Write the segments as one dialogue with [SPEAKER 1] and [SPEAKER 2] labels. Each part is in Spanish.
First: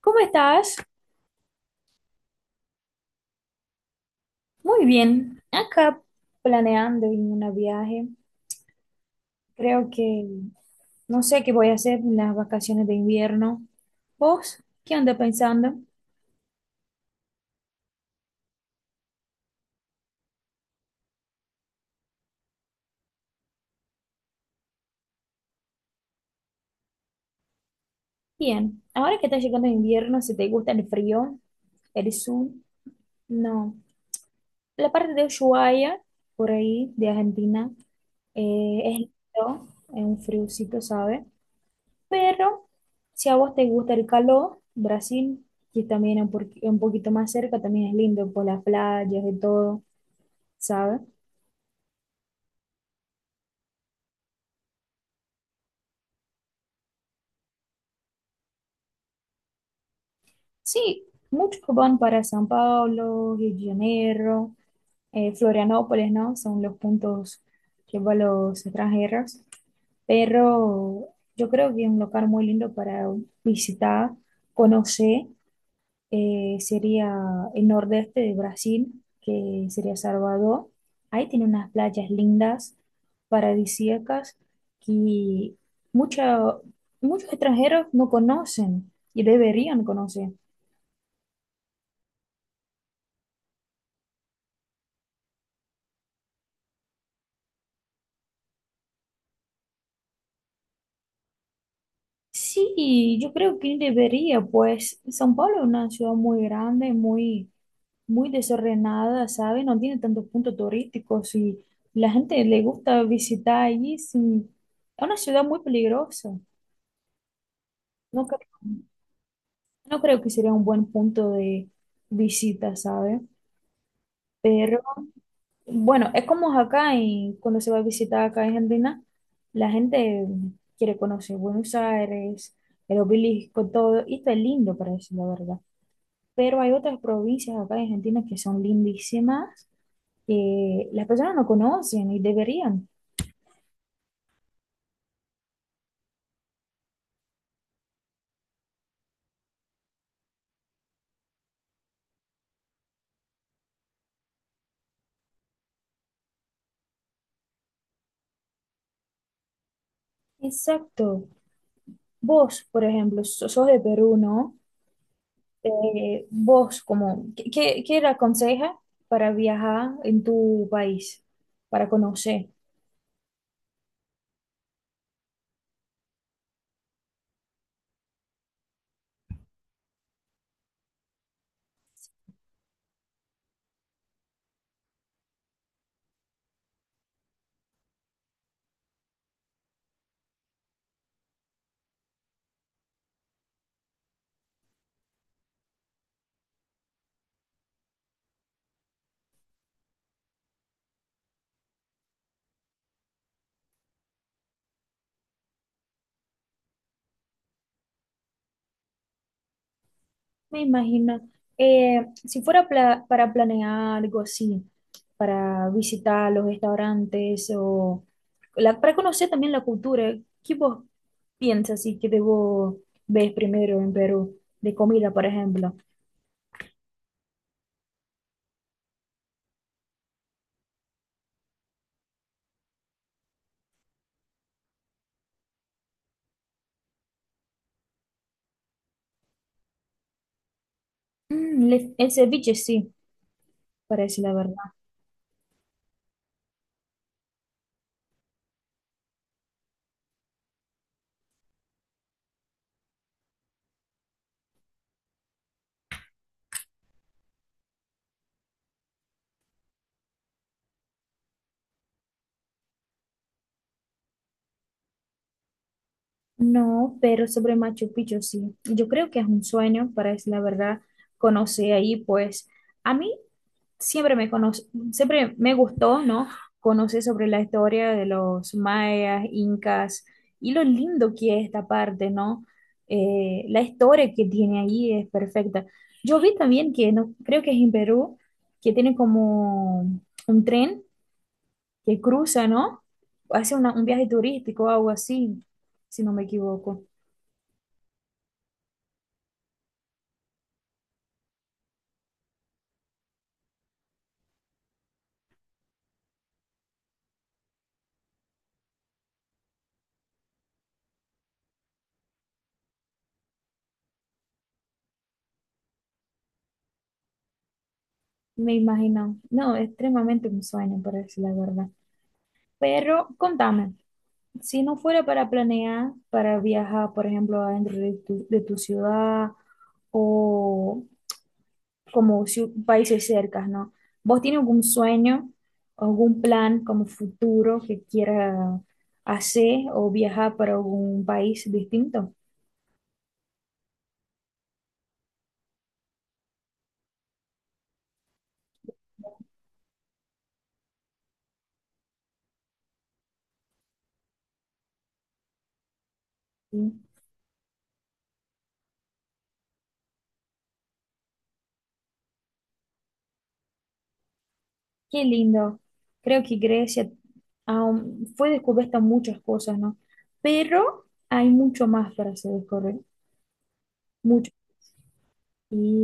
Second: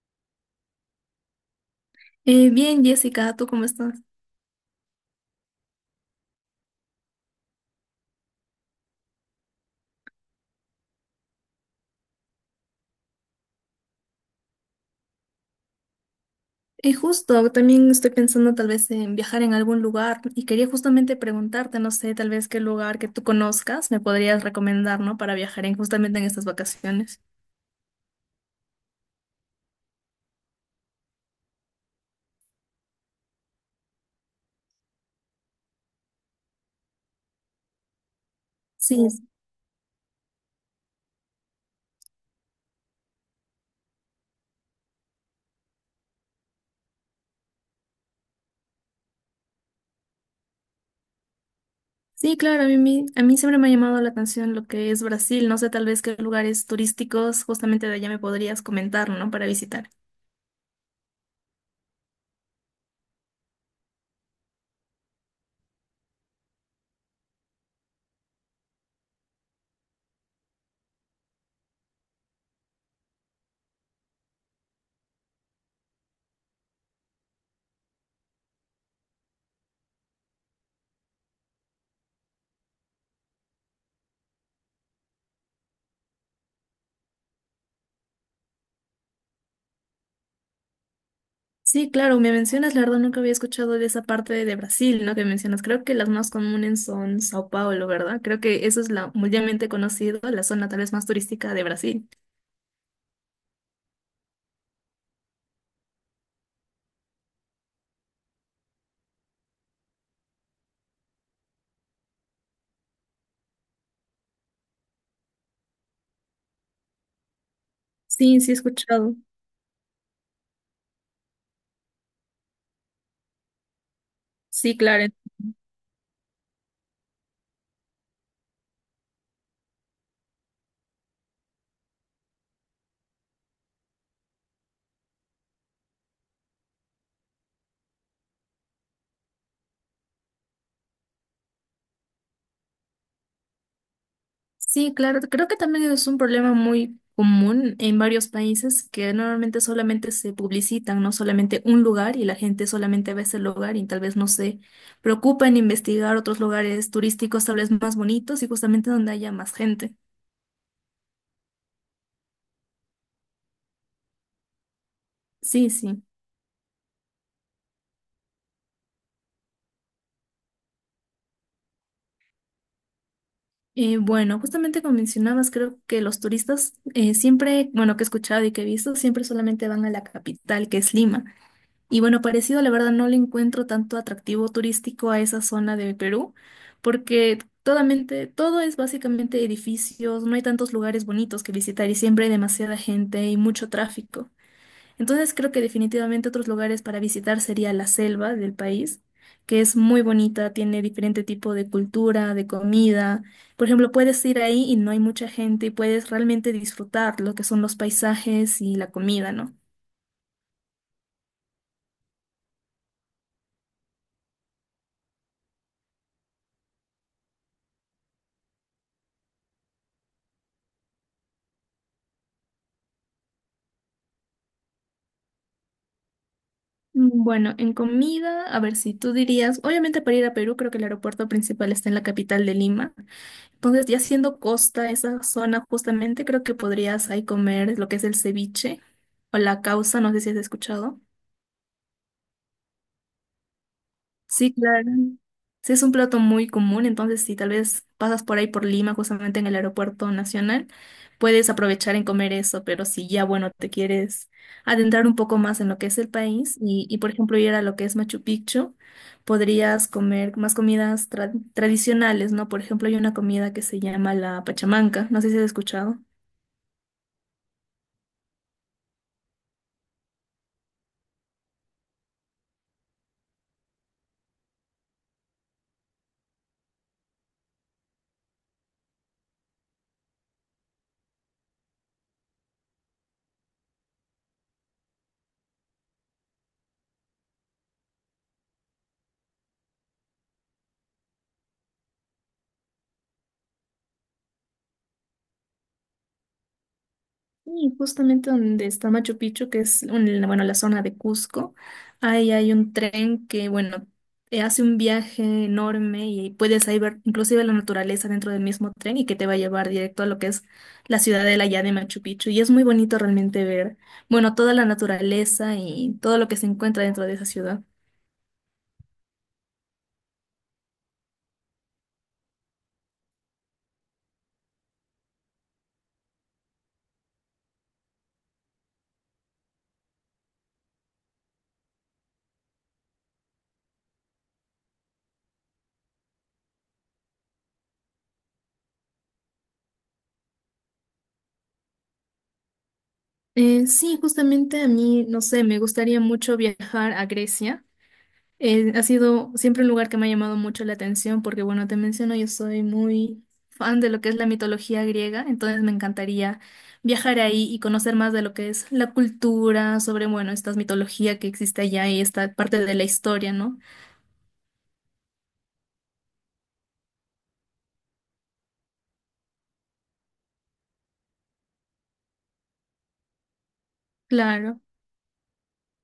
[SPEAKER 1] ¿Cómo estás?
[SPEAKER 2] Bien, Jessica, ¿tú cómo estás?
[SPEAKER 1] Muy bien. Acá planeando en un viaje. Creo que no sé qué voy a hacer en las vacaciones de invierno. ¿Vos qué andas pensando?
[SPEAKER 2] Justo, también estoy pensando tal vez en viajar en algún lugar y quería justamente preguntarte, no sé, tal vez qué lugar que tú conozcas me podrías recomendar, ¿no? Para viajar en justamente en estas vacaciones.
[SPEAKER 1] Bien. Ahora que está llegando el invierno, si te gusta el frío, el sur, no. La parte de Ushuaia, por ahí, de Argentina, es
[SPEAKER 2] Sí, es-
[SPEAKER 1] lindo, es un friocito, ¿sabes? Pero si a vos te gusta el calor, Brasil, que también es un poquito más cerca, también es lindo por las playas y todo, ¿sabes?
[SPEAKER 2] sí, claro, a mí, a mí siempre me ha llamado la atención lo que es Brasil, no sé, tal vez qué lugares turísticos justamente de allá me podrías comentar, ¿no? Para visitar.
[SPEAKER 1] Sí, muchos van para San Pablo, Rio de Janeiro, Florianópolis, ¿no? Son los puntos que van los extranjeros. Pero yo creo que es un lugar muy lindo para visitar, conocer. Sería el nordeste de Brasil, que sería Salvador. Ahí tiene unas playas lindas, paradisíacas, que mucha- muchos extranjeros no conocen y deberían conocer.
[SPEAKER 2] Sí, claro, me mencionas, la verdad nunca había escuchado de esa parte de Brasil, ¿no? Que mencionas. Creo que las más comunes son Sao Paulo, ¿verdad? Creo que eso es la mundialmente conocida, la zona tal vez más turística de Brasil.
[SPEAKER 1] Sí, yo creo que debería, pues São Paulo es una ciudad muy grande, muy desordenada, ¿sabes? No tiene tantos puntos turísticos y la gente le gusta visitar allí. Sí. Es una ciudad muy peligrosa. ¿No?
[SPEAKER 2] Sí, sí he escuchado.
[SPEAKER 1] No creo que sería un buen punto de visita, ¿sabes?
[SPEAKER 2] Sí,
[SPEAKER 1] Pero
[SPEAKER 2] claro.
[SPEAKER 1] bueno, es como acá y cuando se va a visitar acá a Argentina, la gente quiere conocer Buenos Aires, el obelisco, todo, y está lindo para decir la verdad. Pero hay otras provincias acá en Argentina que son lindísimas, que las personas no conocen y deberían.
[SPEAKER 2] Sí, claro, creo que también es un problema muy común en varios países que normalmente solamente se publicitan, no solamente un lugar y la gente solamente ve ese lugar y tal vez no se preocupa en investigar otros lugares turísticos tal vez más bonitos y justamente donde haya más gente.
[SPEAKER 1] Exacto. Vos, por ejemplo, sos de Perú, ¿no?
[SPEAKER 2] Sí, sí.
[SPEAKER 1] Vos, como, ¿qué le aconseja para viajar en tu país, para conocer?
[SPEAKER 2] Bueno, justamente como mencionabas, creo que los turistas siempre, bueno, que he escuchado y que he visto, siempre solamente van a la capital, que es Lima. Y bueno, parecido, la verdad, no le encuentro tanto atractivo turístico a esa zona de Perú, porque todamente, todo es básicamente edificios, no hay tantos lugares bonitos que visitar y siempre hay demasiada gente y mucho tráfico. Entonces creo que definitivamente otros lugares para visitar sería la selva del país, que es muy bonita, tiene diferente tipo de cultura, de comida. Por ejemplo, puedes ir ahí y no hay mucha gente y puedes realmente disfrutar lo que son los paisajes y la comida, ¿no?
[SPEAKER 1] Me imagino, si fuera para planear algo así, para visitar los restaurantes o para conocer también la cultura, ¿qué vos piensas y que debo ver primero en Perú de comida, por ejemplo?
[SPEAKER 2] Bueno, en comida, a ver si tú dirías, obviamente para ir a Perú creo que el aeropuerto principal está en la capital de Lima. Entonces, ya siendo costa, esa zona justamente creo que podrías ahí comer lo que es el ceviche o la causa, no sé si has escuchado.
[SPEAKER 1] Mm, el ceviche sí, parece la
[SPEAKER 2] Sí,
[SPEAKER 1] verdad.
[SPEAKER 2] claro. Sí, es un plato muy común, entonces si tal vez pasas por ahí por Lima, justamente en el aeropuerto nacional, puedes aprovechar en comer eso, pero si ya, bueno, te quieres adentrar un poco más en lo que es el país y por ejemplo, ir a lo que es Machu Picchu, podrías comer más comidas tradicionales, ¿no? Por ejemplo, hay una comida que se llama la pachamanca, no sé si has escuchado.
[SPEAKER 1] No, pero sobre Machu Picchu sí. Yo creo que es un sueño, para es la verdad, conocer ahí, pues a mí siempre me conoce, siempre me gustó, ¿no? Conocer sobre la historia de los mayas, incas y lo lindo que es esta parte, ¿no? La historia que tiene ahí es perfecta. Yo vi también que, no, creo que es en Perú, que tiene como un tren que cruza, ¿no? Hace un viaje turístico o algo así, si no me equivoco.
[SPEAKER 2] Y justamente donde está Machu Picchu, bueno, la zona de Cusco, ahí hay un tren que, bueno, hace un viaje enorme y puedes ahí ver inclusive la naturaleza dentro del mismo tren y que te va a llevar directo a lo que es la ciudadela ya de Machu Picchu. Y es muy bonito realmente ver, bueno, toda la naturaleza y todo lo que se encuentra dentro de esa ciudad.
[SPEAKER 1] Me imagino. No, extremadamente un sueño, por decir la verdad. Pero contame, si no fuera para planear, para viajar, por ejemplo, adentro de tu ciudad o como países cercas, ¿no? ¿Vos tienes algún sueño, algún plan como futuro que quiera hacer o viajar para algún país distinto?
[SPEAKER 2] Sí, justamente a mí, no sé, me gustaría mucho viajar a Grecia. Ha sido siempre un lugar que me ha llamado mucho la atención porque, bueno, te menciono, yo soy muy fan de lo que es la mitología griega, entonces me encantaría viajar ahí y conocer más de lo que es la cultura, sobre, bueno, esta mitología que existe allá y esta parte de la historia, ¿no?
[SPEAKER 1] Qué lindo. Creo que Grecia aún fue descubierta muchas cosas, ¿no? Pero hay mucho más para hacer descubrir, mucho.
[SPEAKER 2] Claro.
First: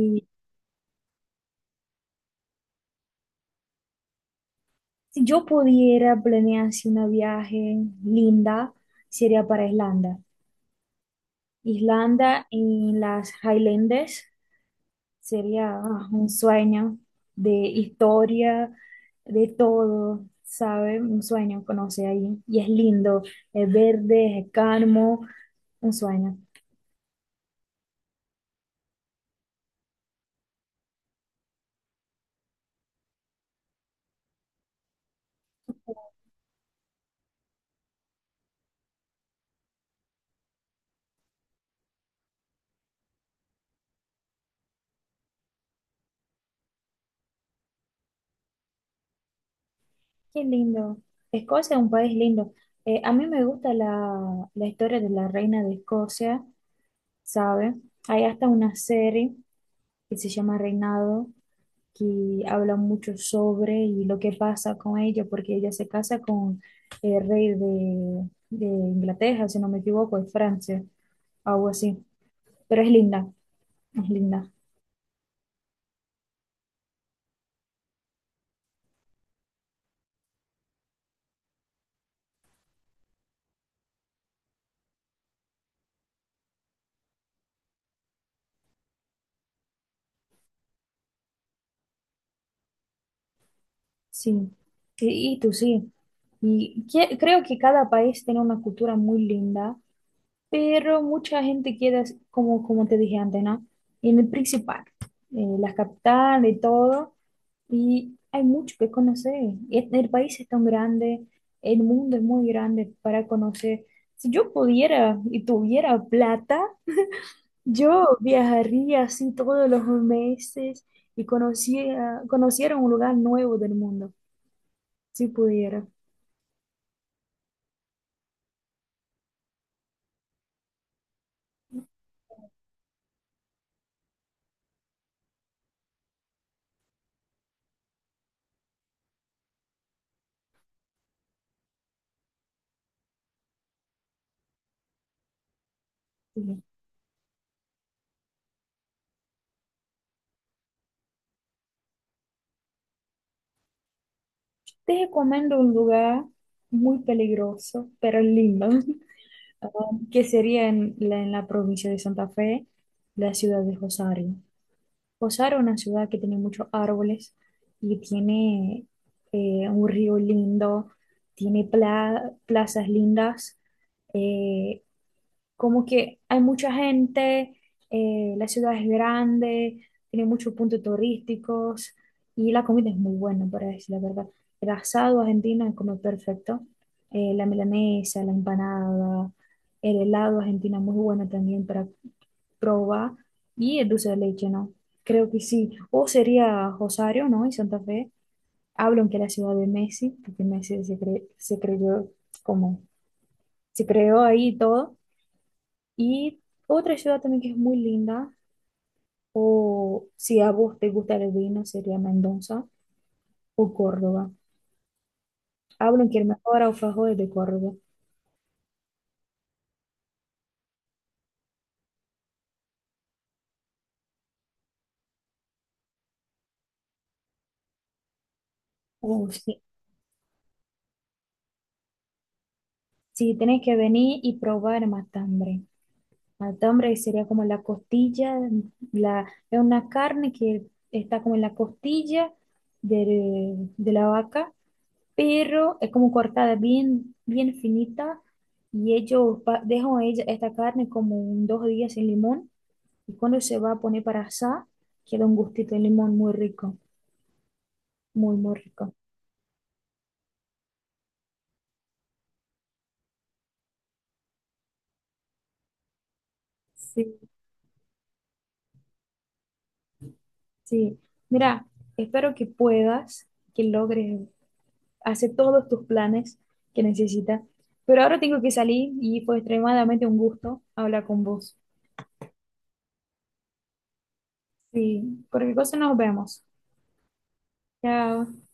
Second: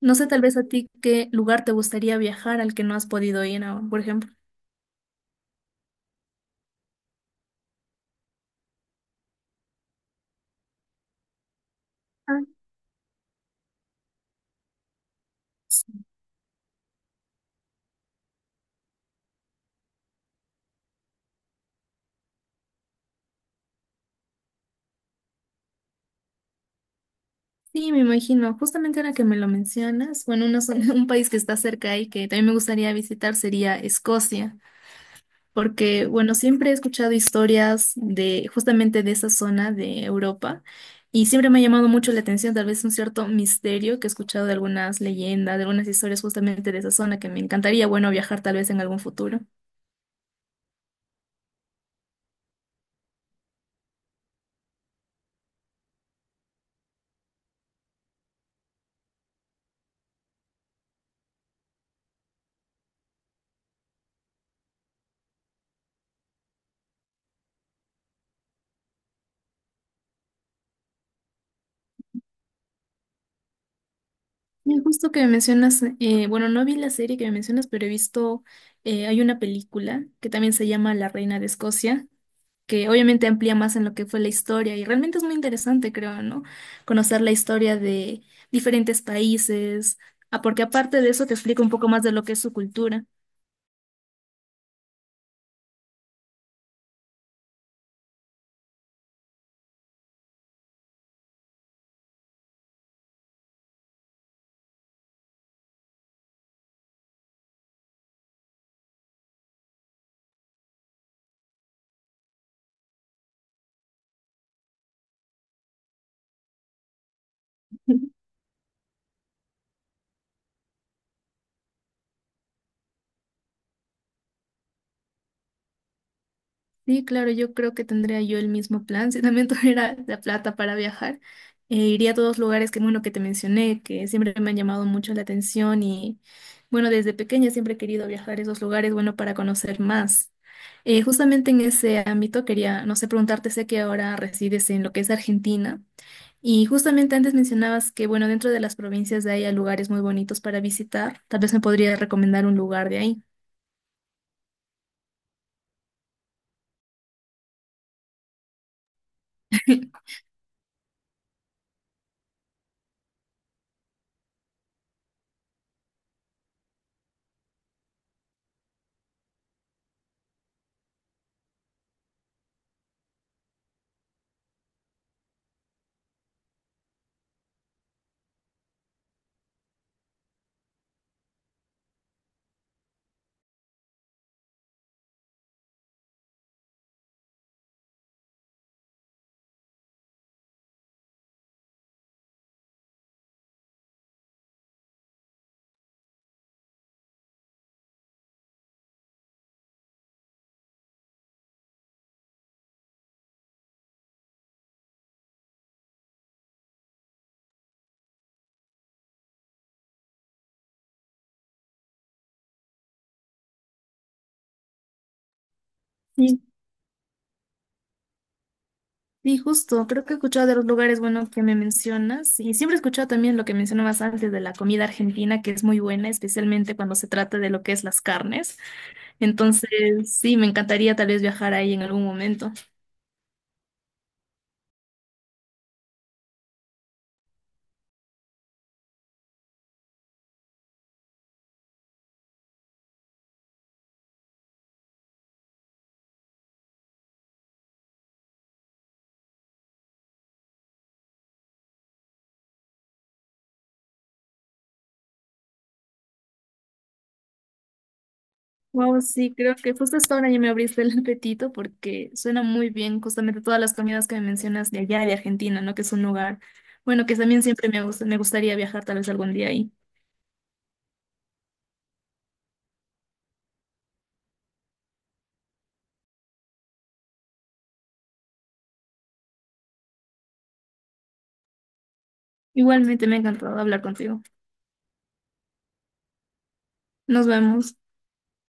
[SPEAKER 2] No sé tal vez a ti qué lugar te gustaría viajar al que no has podido ir aún, por ejemplo.
[SPEAKER 1] si yo pudiera planear así una viaje linda, sería para Islanda.
[SPEAKER 2] Ah,
[SPEAKER 1] Islanda en las Highlands sería
[SPEAKER 2] sí.
[SPEAKER 1] ah, un sueño de historia, de todo, ¿sabe? Un sueño conocer ahí. Y es lindo, es verde, es calmo, un sueño.
[SPEAKER 2] Sí, me imagino. Justamente ahora que me lo mencionas, bueno, una zona- un país que está cerca y que también me gustaría visitar sería Escocia. Porque, bueno, siempre he escuchado historias de justamente de esa zona de Europa y siempre me ha llamado mucho la atención, tal vez un cierto misterio que he escuchado de algunas leyendas, de algunas historias justamente de esa zona que me encantaría, bueno, viajar tal vez en algún futuro.
[SPEAKER 1] Qué lindo. Escocia es un país lindo. A mí me gusta la historia de la reina de Escocia, ¿sabes? Hay hasta una serie que se llama Reinado, que habla mucho sobre y lo que pasa con ella, porque ella se casa con el rey de Inglaterra, si no me equivoco, de Francia, algo así. Pero es linda,
[SPEAKER 2] Y justo que me mencionas, bueno, no vi la serie que me mencionas, pero he visto, hay una película que también se llama La Reina de Escocia que obviamente amplía más en lo que fue la historia y realmente es muy interesante, creo, ¿no? Conocer la historia de diferentes países, ah, porque aparte de eso te explica un poco más de lo que es su cultura.
[SPEAKER 1] sí. Y tú sí. Creo que cada país tiene una cultura muy linda pero mucha gente queda, como, como te dije antes, ¿no? En el principal, en la capital y todo, y hay mucho que conocer. El país es tan grande, el mundo es muy grande para conocer. Si yo pudiera y tuviera plata, yo viajaría así todos los meses y conocía, conociera un lugar nuevo del mundo, si pudiera.
[SPEAKER 2] Sí, claro, yo creo que tendría yo el mismo plan. Si también tuviera la plata para viajar, iría a todos los lugares que, bueno, que te mencioné, que siempre me han llamado mucho la atención y, bueno, desde pequeña siempre he querido viajar a esos lugares, bueno, para conocer más. Justamente en ese ámbito quería, no sé, preguntarte, sé que ahora resides en lo que es Argentina
[SPEAKER 1] Sí.
[SPEAKER 2] y justamente antes mencionabas que, bueno, dentro de las provincias de ahí hay lugares muy bonitos para visitar. Tal vez me podrías recomendar un lugar de ahí.
[SPEAKER 1] Te recomiendo un lugar muy peligroso, pero lindo. Que sería en la provincia de Santa Fe, la ciudad de Rosario. Rosario es una ciudad que tiene muchos árboles y tiene un río lindo, tiene plazas lindas, eh, como que hay mucha gente, la ciudad es grande, tiene muchos puntos turísticos y la comida es muy buena, para decir la verdad. El asado argentino es como perfecto, la milanesa, la empanada, el helado argentino es muy bueno también para probar y el dulce de leche, ¿no? Creo que sí. O sería Rosario, ¿no? Y Santa Fe. Hablan que la ciudad de Messi, porque se creyó como, se creó ahí y todo. Y otra ciudad también que es muy linda, o si a vos te gusta el vino, sería Mendoza o Córdoba. Hablan que el
[SPEAKER 2] Sí,
[SPEAKER 1] mejor alfajor es de Córdoba.
[SPEAKER 2] sí, justo, creo que he escuchado de los lugares, bueno, que me mencionas y siempre he escuchado también lo que mencionabas antes de la comida argentina, que es muy buena, especialmente cuando se trata de lo que es las carnes.
[SPEAKER 1] O si,
[SPEAKER 2] Entonces, sí, me encantaría tal vez viajar ahí en algún momento.
[SPEAKER 1] si tenés que venir y probar matambre. Matambre sería como la costilla, la, es una carne que está como en la costilla de la vaca, pero es como cortada bien finita y ellos dejan ella, esta carne como un 2 días sin limón. Y cuando se va a poner para asar, queda un gustito de limón muy rico, muy rico.
[SPEAKER 2] Wow, sí, creo que justo hasta ahora ya me abriste el apetito porque suena muy bien justamente todas las comidas que me mencionas de allá, de Argentina, ¿no? Que es un lugar, bueno, que
[SPEAKER 1] Sí,
[SPEAKER 2] también siempre me gusta, me gustaría viajar tal vez algún día ahí.
[SPEAKER 1] sí. Mira, espero que puedas, que logres hacer todos tus planes que necesitas. Pero ahora tengo que salir y fue extremadamente un gusto hablar con vos.
[SPEAKER 2] Igualmente me ha encantado hablar contigo.
[SPEAKER 1] Sí, por qué cosa nos vemos.
[SPEAKER 2] Nos vemos.
[SPEAKER 1] Chao.